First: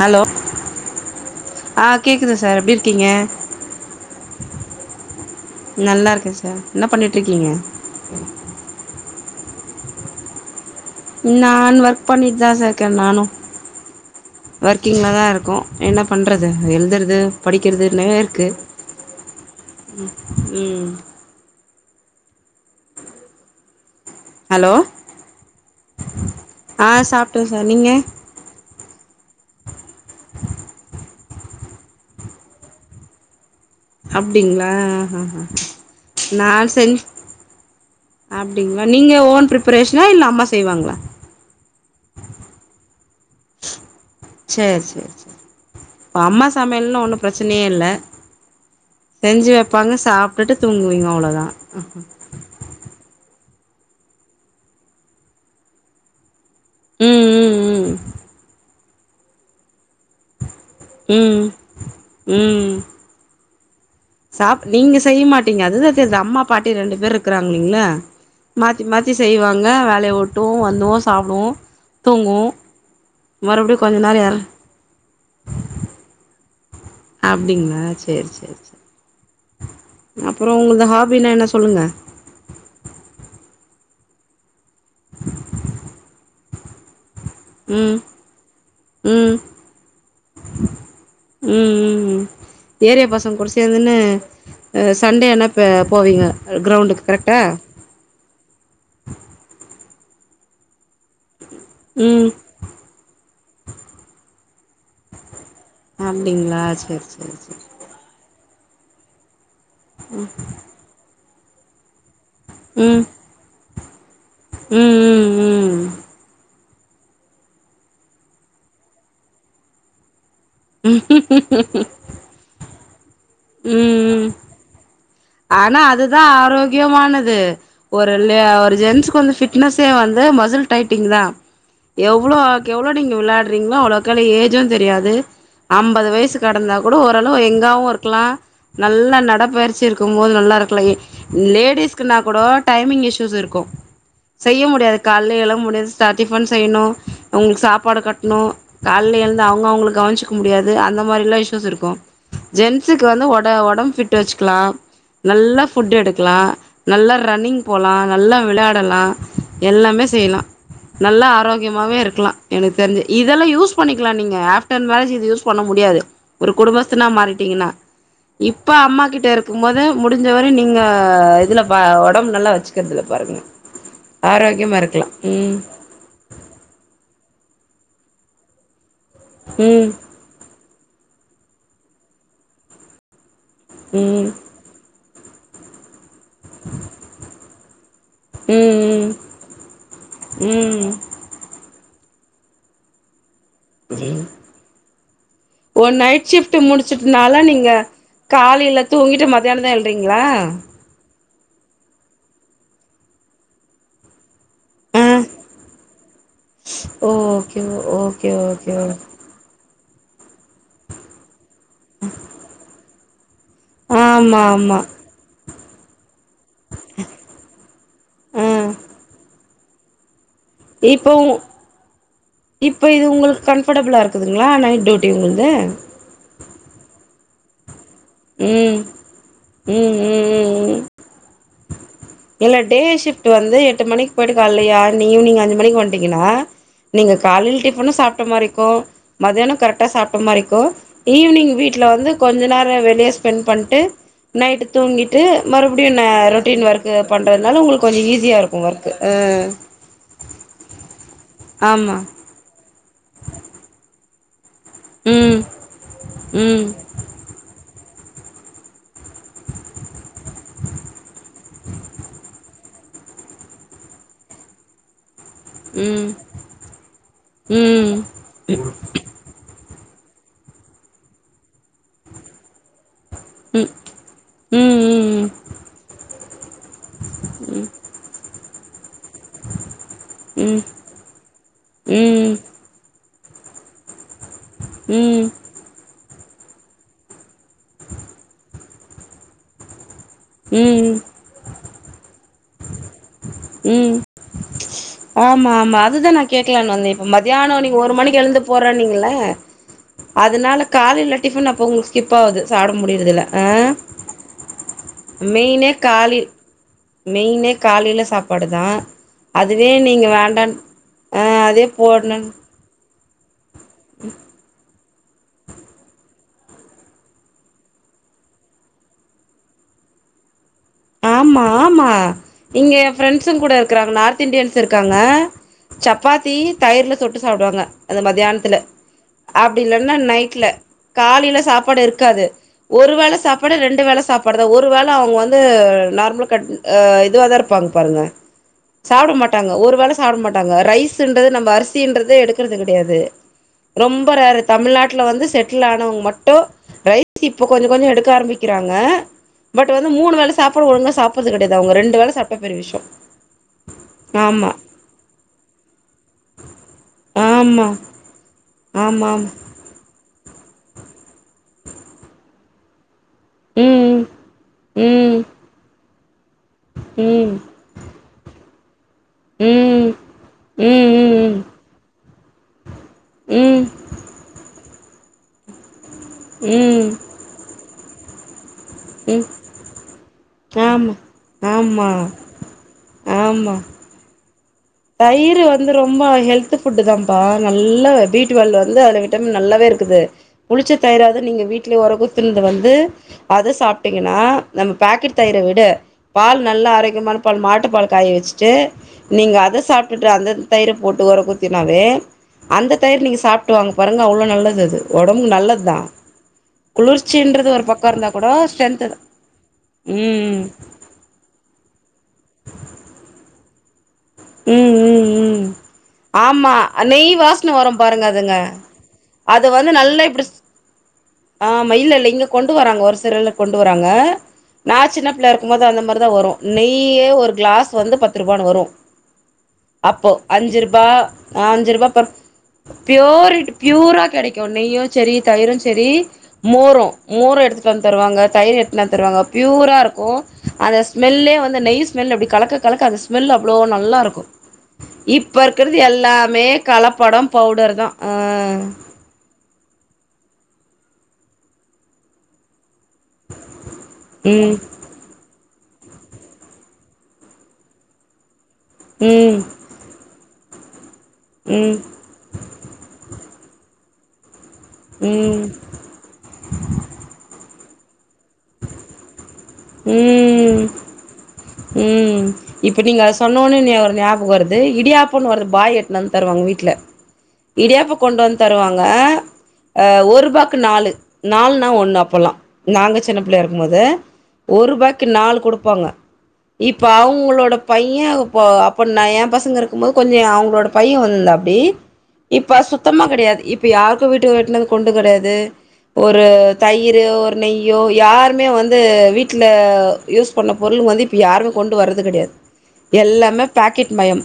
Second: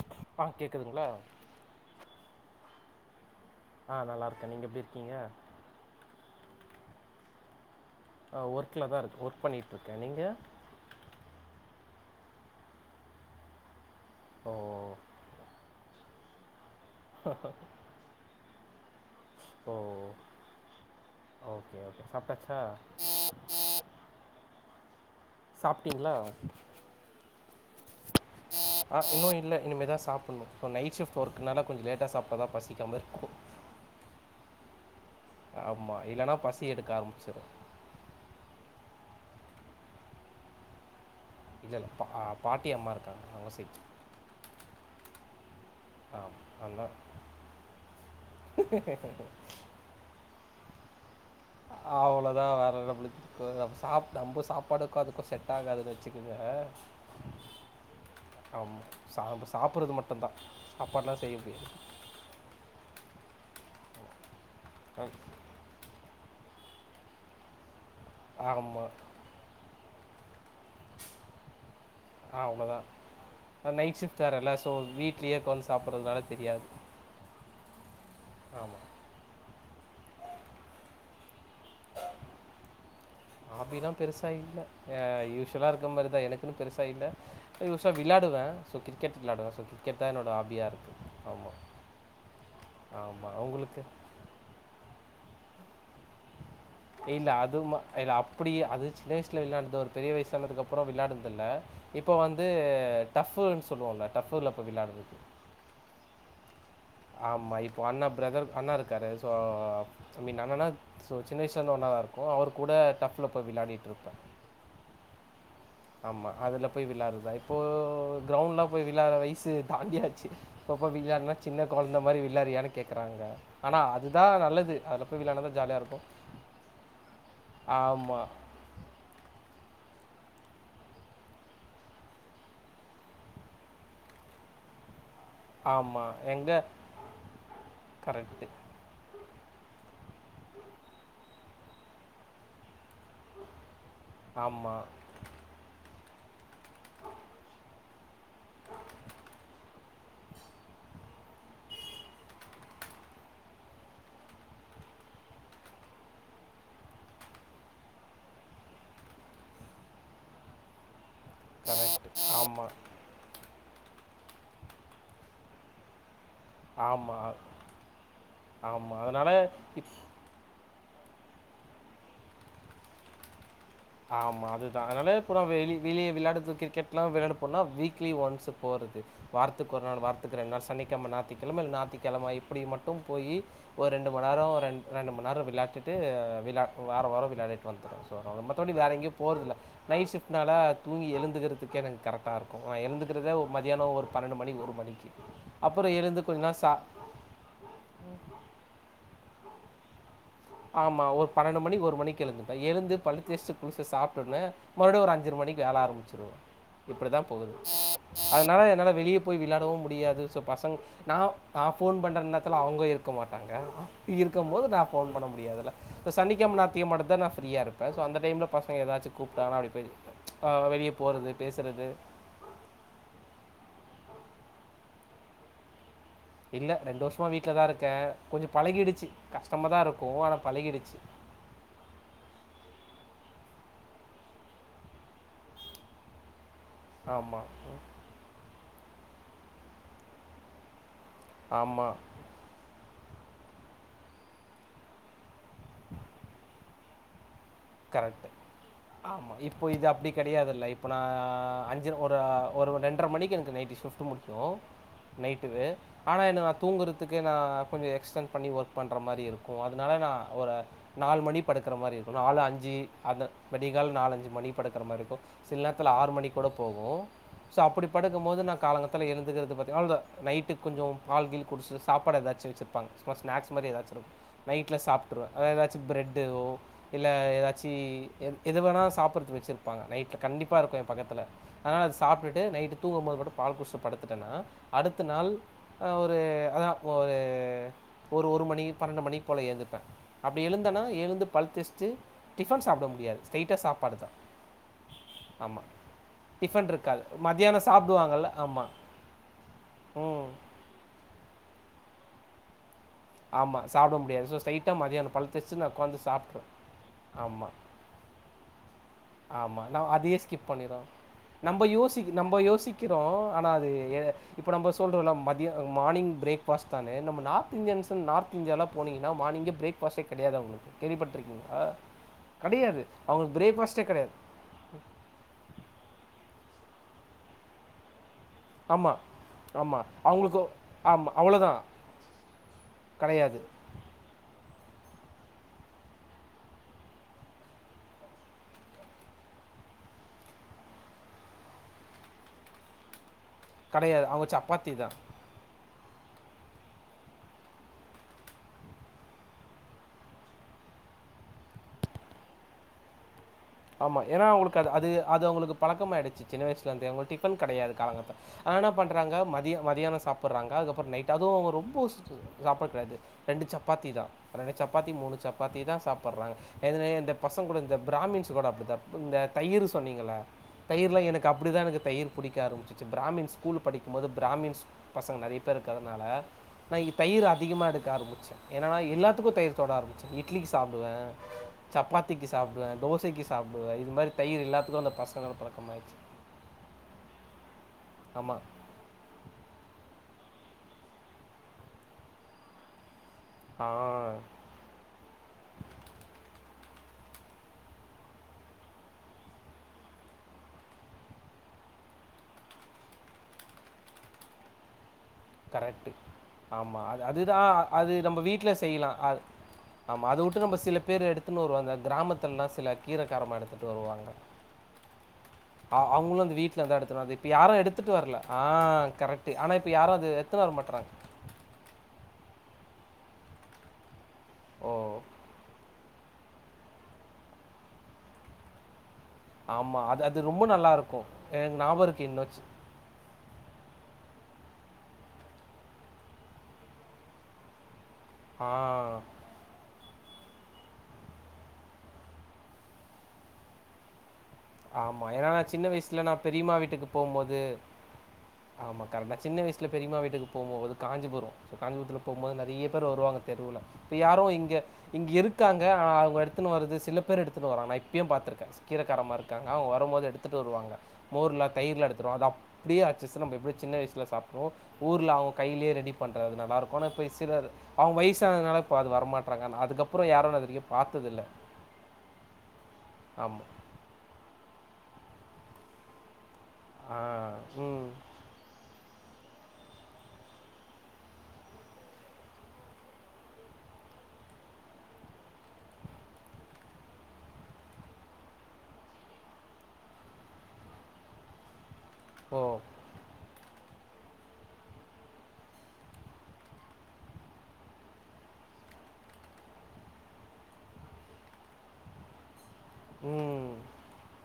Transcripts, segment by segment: Hello ஆ கேட்குதுங்களா ஆஹ கேக்குது சார் எப்டி எப்படி இருக்கீங்க ஆஹ் நல்லா இருக்கேன் நீங்க எப்டி இருக்கீங்க நல்லா இருக்கே சார் என்ன பண்ணிட்டு இருக்கீங்க ஹ் ஒர்க்ல தான் இருக்கு ஒர்க ஒர்க் பண்ணிட்டு இருக்கேன் நீங்க நான் ஒர்க் பண்ணிட்டுதான் சார் இருக்கேன் நானும் ஓ ஒர்க்கிங்ல தான் இருக்கோம் என்ன பண்றது எழுதுறது படிக்கறதுனேருக்கு ஓ உம் உம் ஓகே சாப்டாச்சா ஹலோ சாப்டீங்ளா ஆ சாப்ட்டே சார் நீங்க ஆ இன்னு இல்ல இனிமேதா சாப்பின்ணு இப்போ நைட் ஷிஃப்ட் ஒர்க்கனால கொஞ்சோ லேட்டா சாப்டா தா பசிக்காம இருக்கு அப்டிங்ளா ஆ ஹா ஆமாம் இல்லைனா நா பசி எடுக்க சென் ஆரம்பிச்சிடும் அப்டிங்ளா நீங்க ஓன் ப்ரிப்பரேஷனா இல்ல அம்மா செய்வாங்களா இல்லல்ல பா பாட்டி அம்மா இருக்காங்க அவங்க சேய் செரி செரி செரி அம்மா அதனால் சமையல்ன ஒண்ணு பிரச்சனையே இல்ல செஞ்சு வெப்பாங்க சாப் ப்ரடுத்துங்குவீங்ளா அவ்ளாத அவ்ளோதா வேறதபுடி அதாவது நம்ம சாப்ட அம்பு சாப்பாடுக்கதுக்கு செட் ஆகாதுனு வச்சுக்குங்க ம் ம் ம் சாப் சாப்டறது மட்டு தா ம் ம் சாப் நீங்க ஆ, செய்ய மாட்டீங்க அதுதா த் அம்மா பாட்டி ரெண்டு பேர் இருக்கிறாங்களிங்களா மாத்தி ஆமா. மாத்தி செய்வாங்க வே லே ஒட்டுவோ வந்துவோ சாப்டுவோ தூங்குவோ ஆ அவ்ளோதா மறுபடியு கொஞ்ச நைட் நேரோ ஷிஃப்ட் யாரு வேரல்ல சோ வீட்லேக்உகாந்த் சாப்றதுனால தெரியாது அப்படிங்கள செரி செரி ஆமா. செரி அப்புற உங்களது ஹாபிலா என்ன சொல்லுங்க ஹாபிலா பெருசா இல்ல அ யூஷுல இருக்க மாரி தா எனக்குனு பெருசா இல்ல யுசா ம் விளையாடுவே சோ கிரிக்கெட் ம் விளையாடுவே சோ கிரிக்கெட் தா என்னோட ஹாபியா இருக்கு ஆமா ம் ம் ம் ஏரியா ஆமா பசங்க கூட உங்களுக்கு சேந்துன்னு அ சண்டே என்ன பே போவீங்க கிரௌண்டுக்கு இல்ல கரெக்டா அதும இல்ல அப்டி அது சின்ன வயஸ்ல வெளியாண்டோ பெரிய வயசுானதுக்கப்அப்றோ விளானடுந்து தில்ல இப்போ ம் வந்து டஃபு சொல்வோல டஃப்புல இப்ப விளாடுது அப்டிங்ளா செ ஆமா இப்போ அண்ணே பிரதர் அண்ணா இருக்காரு ஆ மி நனனா சோ சின்ன வயசுல இருந்து ஒன்னதா இருக்கு ப்பவு அவர் கூட ம் டஃப்ல போய் விளாடிட்டு இருப்ப ம் ம் ஆமா அதுல போய் வெளாடறது தா இப்போ க்ரௌண்ட்னி போய் விளாட்ற வயசு தாண்டியாச்சு இப்பப்ப ம் விள்யானா சின்ன கொழந்த மாரி விள்யாறியானு கேக்குறாங்க ஆனா ம் அதுதா ம் நல்லது போய் விளையாடுனா தான் ஜாலியா ஆனா இருக்கும். அதுதா ஆரோக்கியமானது ஒரு ஆமா, ஒரு ஜென்ஸ்க்கு வந்து ஃபிட்னஸ் த் வந்து மசில் டைட்டிங் தா எவ்ளோக்கெவ்ளோ நீங்க வெளாடுறீங்களோ அவ்ளோகலோ ஏஜு தெரியாது ஆமா. ஐம்பது வயசு எங்க கடந்தா கூட ஓரளவு எங்காவு இருக்கலா கரெக்ட்டு. நல்ல நடப்பு வரச்சிருக் துங்குபோது நல்லா இருக்கல லேடிஸ்க்குனா கூட டைமிங் இஸ்சூஸ் இருக்கு செய்ய ஆமா, முடியாது கால்லே எழ முடியாது டிஃபன் செய்யணும் அவங்களுக்கு சாப்பாடு கட்டணும் கால்ல எழுந்து அவங்க அவங்கள கவனிச்சுக்க முடியாது அந்த மாதிரி எல்லாம் இஷ்யூஸ் இருக்கும் ஜென்ஸுக்கு வந்து உட உடம்பு ஃபிட் வச்சுக்கலாம் நல்லா ஃபுட் எடுக்கலா நல்லா ரன்னிங் போலா நல்லா விளையாடுலா எல்லாமே செய்லா நல்லா ஆரோக்கியமாவே கரெக்ட்டு. இருக்கலா ஆமா, எனக்கு தெரிஞ்சு இதல்லா யூஸ் பண்ணி க்களா நீங்க ஆஃப்டன் மேரேஜ்கு இது யூஸ் பண்ண முடியாது ஒரு குடும்பத்ஸ்தனா ஆமா, மாறிட்டீங்கன்னா இப்ப ஆமா. அம்மா கிட்ட அதனால இருக்க உம்மத முடிஞ்சவரை நீ ங்க இதுல பா உடம்பு நல்லா வச்சுக்குறதுல பாருங்க ஆமா ஆரோக்கியமா அதுதா இருக்கலா அதுனால அப்புற ம் வெளி வெளிய வெளாயாடுது கிரிக்கெட்லா வெளாடப் பொன்னா வீக்லி ஒன்ஸ்சு போறது வார்த்துக்கு ஒரு ம் நாள் வார்த்துக்குறேன்னால் சனிக் கெம நாத்திக்கெழமல் நாத்திக்கெழமப்படி மட்டு போயி ஒரு ம் ரெண்டுமண்நேரம் ரெண் ரெண்டுமண் அம் விளையாட்டு விளா வாரம் விளையாட்டு வந்துடும் ஸோ வேற ம் எங்கேயும் போற இல்ல நைட் ஷிப்ட் நால ம் தூங்கி எழுதுகிறதுக்க கரெக்ட் இருக்கும் நான் எழுந்துக்கிறதே ஒரு மதியானம் ஒரு மணி, மணிக்கு. ஒரு அப்புறம் எழுந்து நைட் கொஞ்ச சிப்ட் நேரம் சா முடிச்சுட்டுனால நீங்க காலில தூங்கிட்டு மத்த மத்தியாங்க ங்களா பனனொண்டு மணி ஒரு மணிக்குயேழுவிட்டேன் பல் டெஸ்ட் குளிசு சாப்பிடன்னே ஆ மறுபடியும் ஒரு அஞ்சு மணிக்கு வேலை ஆரம்பிச்சிருவம் இப்படித்தான் போகுது ஓகே ஓகே ஓகே அதனால ஓகே என்னால வெளியே போய் விளையாடவும் முடியாது பசங்க நான் நான் போபோன் பண்ற நேத்துல அவங்க இருக்க மாட்டாங்க ஆமா இருக்கும் போது ஆமா நான் போன் பண்ண முட்ட அதுல இப்ப சனிகிழமை ஞாயித்துகிழமை மட்டு தான் நான் ஃப்ரீ சோ அந்த டைம்ல பசங்க ஏதாச்ச கூப்பிட்டாங்க அப்படி பெத்த இப்ப உ இப்ப இது உங்களுக்கு கன் அஃபர்டபுளாக இருக்குதுங்களா நைட் டியூட்டி உங்களுக்கு இல்ல வீட்ல தான் இருக்கு இருக்கன் கொஞ்சம் ம் பழகிடுச்சு கஷ்டம தான் ம் இருக்கும் ஆனா ம் ம் பழகிடுச்சு இல்ல டே ஷிஃப்ட் வந்து எட்டு மணிக்கு போயிட்டுக்க இலல்லையா நீ ஈவினிங்ஞ்சு மணி வட்டீங்கன்னா நீங்க ஆமா. காலையில் டிஃபன்னும் சாப்பிட்ட மாதிரிக்கும் மதியியானம் கரெக்டா சாப்பிட்ட மாதிரிக்கும் ஈவினிங் வீட்டுல ஆமா. வந்து கொஞ்ச நேரம் வெளியே ஸ்பெண் பண்ணிட்டு நைட் தூங்கிட்டு மறுபடியும்ண்ண ரொட்டீன் ஒர்க் எத பன் கரெக்ட் ஆமா இப்போ இது அப்படி கிடையாதுல்ல இப்ப நான் அஞ்சு ஆமா ஒரு ரெண்டு எற்ற மணிக்கு நைட்டி ஷிஃப்ட் முடிகய ம் நைட்டு ஆனா என்னக்கு நான் ம் தூங்குறதுக்கு நான் கொஞ்சம் எக்ஸ பண்ணி ஒர்க் பண்ற மாதிரி இருக்கும் அதனால நான் ஒரு நாலு மணி படுக்கிற மாதிரி இருக்கும் நாலு அஞ்சு அந்த மடங்கால நாலஞ்சு மணி படுக்கிற மாதிரி இருக்கும் சில நேரத்துல ம் ஆறு மணி கூட போகும் ஸோ அப்படி ம் படுக்கும் போது நான் காலங்கத்தில்ல எழுந்துகிறது பற்றி நைட்டுக்கு கொஞ்சம் பால்குடிச்சட்டு சாப்பாடு ஏதாச்சும் வச்சிருப்பாங்க ஸ்நாக்ஸ் ம் மாதிரி ஏதாச்சு இருக்கு ம் நைட்ல ம் சாப்பிட்டுவே ஏதாச்சு பிரட்டொ இல்ல ஏதாச் வச்சு எ எது வேணா சாப்பிட்றக்கு வச்சருப்பாங்க நைட்டில் ம் கண்டிப்பாக ம் இருக்கும் என் பக்கத்தில் அதனால் அது ம் சாப்பிட்டுட்டு நைட்டு தூங்கும் போோது மட்டும் பால் குடிச்சுடு படுத்துட்டேன்னா அடுத்த ம் நாள் ஒரு அதான் ஒரு ஒரு ஒரு மணி பன்னெண்டு மணிக்கு போல ஏந்துப்பேன் அப்படி எழுந்தனா எழுந்து பல் தேச்சுட்டு டிஃபன் சாப்பிட முடியாது ஸ்ட்ரைட்டாக உம் சாப்பாடு தான் ஆமா ஆமாம் ஆமா அதுதான் நான் டிஃபன் கேக்கலனுு வந்து இருக்காது இப்ப மத்தியானம் நீங்க ஒரு மணிக்கு சாப்பிடுவாங்கல்ல எழுந்து போறே ஆமாம் நீங்கள ம் அதனால காலையில டிஃபன் அப்ப உங்களுக்கு கிப்பாகுது சாடொ ஆமா சாப்பிட முடியாதுோ சைட்டம் மதியியான பழத்தைச்சுன்னான் மெயினே உட்காந்து காலை சாப்பிடுரு மெயினே காலையில சாப்பாடுதா உம் ஆமா ந அதையே ஸ்கிப் பண்ணறோம் ஆ நம்ம அதே யோசி போடணுன் நம்ம யோசிக்க க்கிறோ ஆனா அது இப்ப நம்ம சொல்ற மம் மார்ிங்ேபாஸ தான நம்த இந்தியன்் இந்தியாவ போனீங்கா மார்னிங்கே பிரோஸ கிடையாது உங்க ஆமா ஆமா இங்க கெடையாது. அவங்களுக்கு பிரண்ட்ஸ்ங்க கூட இருக் பிரேக்ஃபாஸ்ட்டே ங்க கெடையாது. நார்த் இன்டியன் இருக்காங்க சப்பாத் டீ தயிரல சுட்டு சாப்படுவாங்க அந்த மாதிரி தானத்தில்ல ஆமா, அப்படி ஆமா. இல்லைன்னா அவங்களுக்கு நைட்ல ஆமா காலையில அவ்வளோதான். சாப்பாடு இருக்காது ஒரு வேளை கெடையாது, சாப்பாடு ரெண்டு வேலை சாப்பாடு ஒரு வேளை அவங்க வந்து நார்மல் இதுவ தான் இருப்பாங்க பாருங்க சாப்பிட மாட்டாங்க ஒரு வேளை சாப்பிட மாட்டாங்க ரைஸ்து நம்ம அரிசித எடுக்கறிறது கிடையாது கெடையாது. ரொம்ப அவங்க ரேரு சப்பாத்தி தான். தமிழ்நாட்டுல வந்து செட்டில் ஆனவங்க மட்டும் ரைஸ் இப்ப கொஞ்சம் கொஞ்சம் எடுக்க ஆரம்பிக்கிறாங்க பட் வந்து மூணு வேலை சாப்பாடு ஒழுங்கா சாப்பது கிடையாது உங்க ரெண்டு வேலை சாப்பிட்ட பெரிய விஷயம் ஆமா ஏன்னா அவங்களுக்கு அது அது அவங்களுக்கு பழக்கம ஆயிடுச்சு சின்ன வயசுல இருந்து அவங்களுக்கு டிபன் ஆமா கிடையாது காலங்கத்தல்ல ஆனா என்ன ஆமா ஆமா பண்றாங்க மதிய மதியியான சாப்பா சடுறாங்க அதுக்கப்புறம் நைட அதுவும் அவங்க ரொம்ப சாப்பிடக்கிடடாது ரெண்டு சப்பாத்தி ம் தான் ரெண்டு ரெண்டு சப்பாத்திதா இரண்டு சப்பாத்தி மூணு ம் சப்பாத்தி தா சாப்பிடுறாங்க இந்த ம் பசங்க கூட இந்த பிராமின்ஸ் போடப்பத இந்த தயிர் ம் ம் சொன்னீங்கள தயிர்லாம் எனக்கு ம் அப்படிதான் எனக்கு தயிர் புடிக்க ஆரம்பிச் பிராமின் ம் ஸ்கூல் ம் படிக்கும்போது பிராமின் பசங்க நிறைய பேருக்கு அனால நான் ம் தயிர் அதிகமா எடுத்து காரபச்சன் என்னன்னா ம் எல்லாத்துக்கும்தயிர் தொட ஆரம்பிச்சு இட்லிக்கு ஆமா சாப்பிடுவேன் ஆமா சப்பாத்திக்கு சாப்படுவேன் தோசைக்கு ஆமா சாப்டுவா இது மாரி தயிரில்லா தயிர் வந்து ரொம்ப ஹெல்த் ஃபுட்டு் தான்ப்பா நல்லா நல்ல பீட் ஆமாம் வால வந்து அல விட்டமின் நல்லாவே இருக்குது புளிச்ச தயிரது நீங்க வீட்டுலயே உர குத்துருது வந்து அது ஆ சாப்பிட்டீங்னா நம்ம பேக்கெட் தயிர வீட பால் நல்ல ஆரோக்கியமான பால் மாட்டு பால் காய வச்சுட்டு நீங்க அதை சாப்பிட்டு அந்த தயிர் போட்டு உர குத்தினாவே அந்த தயிர் நீங்கள் சாப்பிட்டு வாங்க பாருங்க அவ்வளோ நல்லது அது ஒடம்புக்கு நல்லது தா கரெக்ட் ஆமா அதுதான் குளிர்ச்சின்றது ஒரு பக்கோ அது இருந்தா நம்ம கூட வீட்டுல ஸ்ட்ரென்த் செய்யலாம் ஆமா அதை ம் விட்டு நம்ம சில பேர் எடுத்து வருவ கிராமத்து ல்லாம் சில கீரைகாரம் எடுத்துட்டு வருவாங்க ம் ம் ம் அ அவ்ங்களு அந்த ஆமா வீட்ல இருதா எடுத்டு நெய் வருது இப்ப யாரு வாசன வரும் எடுத்துட்டு பாருங்க வரல அதுங்க ஆஹ் கரெக்ட் ஆனா இப்ப யாரும் அது எடுத்துன்னு வர மாட்டுறாங்க ஆஹ மயில் இல் இங்க கொண்டு வராங்க ஒரு சிறில் கொண்டு வராங்க ஓ நான் சின்ன பிள்ளை இருக்கும் போது போது அந்த மாதிரி தான் வரும் நெய்யே ஒரு கிளாஸ் வந்து பத்து ரூபான்னு வரும் ஆமாம் அது அப்போ அது ரொம்ப அஞ்சி நல்லா ரூபா இருக்கும் எனக்கு அஞ்சி ஞாபகம் ரூபா இருக்கு பத் இன்னும் பியோர்ட்டு ப்யூராக கிடைக்கும் நெய்யும் சரி தயிரும் சரி மோரம் மோரம் எடுத்துட்டு வந்து தருவாங்க ஆ தயிர் எடுண தருவாங்க பியூரா இருக் அந்த ஸ்மெல்லே வந்து நய் ஸ்மெல் அப்படி கலக்க கலக்க அந்த ஸ்மெல் அவ்வளோ நல்லா இருக்கும் ப்ப ஆமாம் ஏன்னா இப்ப நான் சின்ன இருக்கிறது வயசில் நான் எல்லாமே பெரியம்மா வீட்டுக்கு கலப்படம் போகும்போது பவுடர் தான்ஹ சில பெரியமா வீட்டுக்கு போவுபோது காஞ்சிபுரம் காஞ்ரத்ல் போவும்போது நிறய வருவாங்க தெருவில்ல இ யாரும் இங்க ம் இங்க இருக்கு இருக்காங்க அவங்க எடுத்துன் வருது சில பேர் எடுத்துட்டு வராங்க இப்பயு பாத்துருக்கே கீரகாரமாக இருக் ம் அவங்க வரும் போது எடுத்து ட்டு வருவாங்க மோர்ல ம் தயர்ல எடுத்துடும் அது அப்படியேச்சு நம்ம எப்படி சின்ன வயசுல அப்புறம் ஊர்ல அவங்க ம் கையிலயே ரெடி பண்ணுறது நல்லாயிருக்கும் ஆனா இப்போ சிலர் அவங்க வயசுஅனதால இப்ப அது வரமாட் ங்க அதுக்கப்புற யாரும் அதது ப்த்ததில்லை உம் இப்ப நீங்க அத சொன்னோனே ஒரு ஞாபக வருது இடியாப்பும் வருது பாய் எடுத்துட்டு தருவங்க வீட்டு ஆ. ம். இடியாப்ப கொண்டு வந்து தருவாங்க ஒரு ரூபாயு நாலு நாலுா ஒண்ணு அப்பல்லாம் நாங்க சின்ன பிள்ளை இருக்கும்பது ஒரு ரூபாய்க்கு நாலு கொடுப்பாங்க இப்ப அவங்களோட பையன் இப்ப அப்ப நான் என் பசங்க இருக்கும் போது கொஞ்சம் அவங்களோட பையன் வந்திருந்தா அப்படி ஓ! இப்ப சுத்தமா கிடையாது இப்ப யாரு வீட்டுட்டுந்து கொண்டு கிடையாது ஒரு தயிர் ஒரு நெய்யோ யாருமே வந்து வீட்டுல யூஸ் பண்ண பொருள் வந்து இப்போ யாரும் கொண்டு வரது கிடையாது எல்லாமே ம். பாக்கெட் மயம்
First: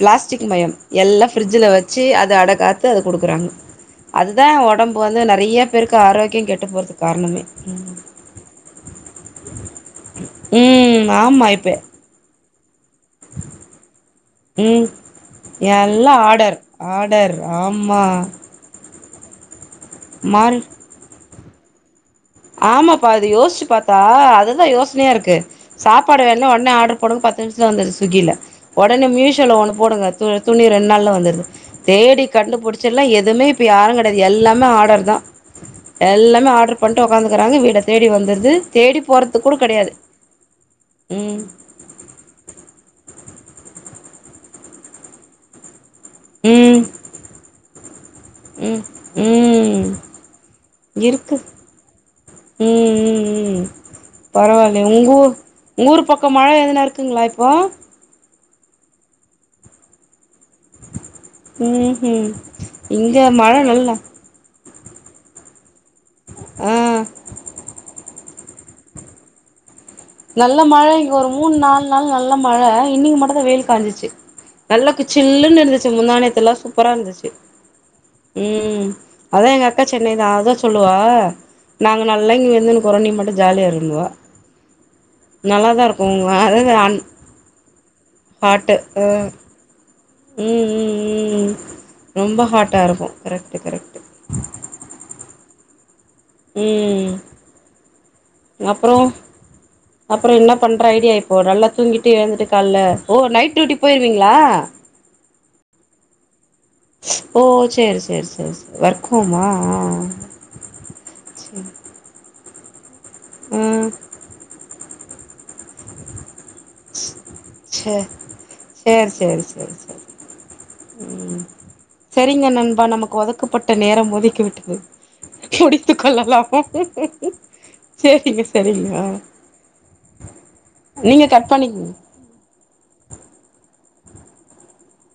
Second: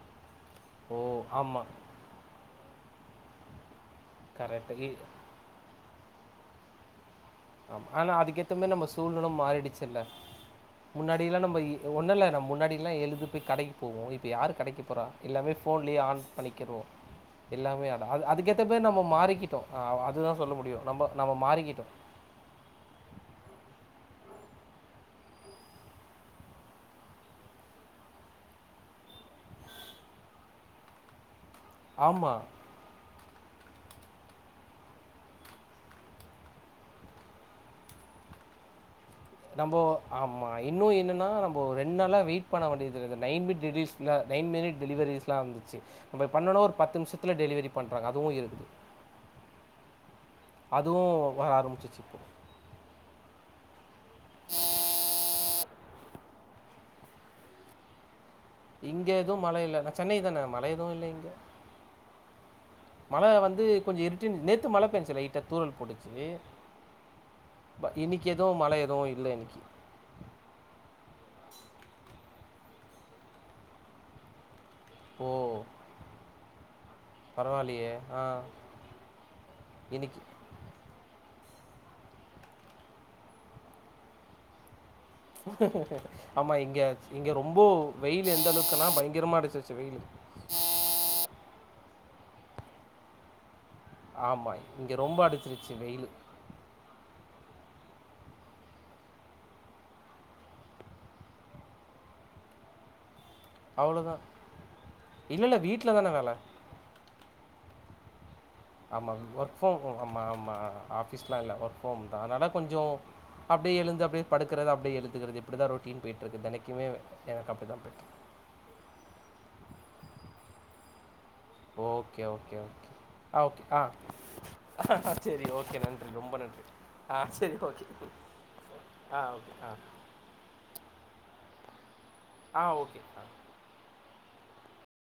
ப்ளஸ் ஓ! எல்லாம் ஆமா. பிரிட்ஜல வச்சு அதை அடகா த்த அத குடுக்குறாங்க அதுதான் கரெக்ட். இ உடம்பு வந்து நிறைய பேருக்கு ஆரோக்கி கெட்டப் போ ஆ ஆனா அதுக்கேத்தமே நம்ம சூழ்நிலும் மாறிடுச்சுல்ல ம் முன்னாடி இதல்லாம் ஆமா நம்ம இப்ப ஒன்னுமில்ல இத முன்னாடி எழு போய் கடைக்கு போவோம் இப்ப யாரு கடைக்கு ம் போற எல்லாமே போன் எல்லா ஆடர் பண்ணிக்கோம் ஆடர் எல்லாமே ஆமா அதுக்கேத்த நம்ம மாறிகிட்டோ அதுதா சொல்ல மாறி முடியு நம்ப நம்ம மாறிக்கிட்டோ ஆமாப்பா அது யோசிச்சு பாத்தா அதுதா யோசனையா இருக்கு. சாப்பாடு வேண்ணா உடனே ஆர்ட்ரு போடுங்க பத்து நிமிஷத்துல வந்துருது ஸ்விக்கில. ஒடனே மீஸோல ஒண்ணு போடுங்க து துணி ரெண்டு நாள்ல வந்துருது தேடி ஆமா. கண்டுபிடிச்சு எல்லா எதுமே இ ப்ப யாருங் கெடையாது எல்லாமே ஆடர்தா எல்லாமே ஆர்ட்ரு பண் ட்டு ஒக்காந்துக்கிறாங்க வீட தேடி வந்திருது தேடி போறதுக்கு கூட நம்போ கெடையாது ஆமா இன்னு என்னன்னா ம் நம்போ ரெண்டு நாள்லா வெயிட் பண்ண வேண்டியதில்ல நைன் மிட் டெலிஸ்ல நைன் மினிட் டெலிவரீஸ்லா வந்துட்ச்சு நம்ம பண்ணுனோ ஒரு ம் பத்து நிமிஷத்தில டெலிவரி பண்றாங்க அதுவு இருக்குது ம் ம் அதுவு இருக்கு வர ஆரம்பிச்சிருச்சு இப்போ ம் ம் ம் பரவால்லயே உங்க ஊ உங்க ஊர் பக்கோ மழ எதுனா இருக்குங்களா இப்போ? இங்க எதும் மழ இல்ல நா சென்னைதான மழ எதுவு இல்ல இங்க. ம் ம் இங்க மழ வந்து நல்லா கொஞ்சோ இருட்டினு நேத்து மழ வந்த்ச்சு லைட்டா தூறல் போட்டுச் சு ஆ ப இன்னிக் கி எதுவு மழ எதுவு இல்ல இன்னக்கி நல்ல மழ இங்க ஒரு மூணு நாலு நாள் நல் ல மழ இன்னக்கி மட்டுந்தா வெயில் காஞ்சிருச்சு நல்லா கு ஓ சில்லுன்னு இருந்துச்சு முந்தா நேத்தல்லா சூப்பரா இருந்துச்சு பரவாயில்லையே ஆ ம் அதா எங்க அக்கா இன்னைக்கு சென்னைதா அதா சொல்லுவா அ நாங்க நல்லா இங்க வெந்துனுக்குறோ நீ மட்டு ஜாலியா இருன்னுவா நல்லாதா இருக்கு ஆமா அதாவது இங்க அன் இங்க ரொம்போ வெயிலு எந்த ஹாட்டு அளவுக்குன்னா பயங்கரமா அடிச்சிருச்சு வெயிலு ம் ம் ம் ம் ரொம்ப ஹாட்டா இருக்கு கரெக்ட்டு கரெக்ட் ஆமா இங்க ரொம்ப அடிச்சிரு ச்சு வெயிலு ம் அப்றோ அப்றோ என்ன பண்ற ஐடியா இப்போ நல்லா தூங்கிட்டு எழுந்துரு காலல ஓ நைட் ட்யூட்டி அவ்வளோதான் போயிருவீங்களா? இல்லை இல்லை வீட்டில் தானே வேலை ஓ சேரி சேரி சேரி சே ஆமா ஒர்க் ஃப்ரம் ஹோம் ஆமா ஆமா ஆஃபீஸ்லா இல்ல சேரி ஒர்க் ஹோம்தா அதனால கொஞ்சோ அப்டியே ம் எழுந்து அப்டியே படுக்கறது அப்டியே எழு ந்துக்கிறது இப்பிடிதா ரொட்டீன் போயிட்ருக்கு தெனக் ச்சே சேரி சேரி சேரி சேரி ம் ஓகே செரிங்க ஓகே நண்பா ஓகே நமக்கு ஆ ஓகே ஒதுக்கப்பட்ட ஆ நேரம் முதுக்கி விட்டது சரி ஓகே முடித்துக் நன்றி ரொம்ப கொள்ளலாமா நன்றி ஆ சரி ஓகே சேரிங்க செரிங்க ஆ ஓகே ஆ நீங்க கட் பண்ணிக்கங்க ஆஹ் ஓகே ஆஹ்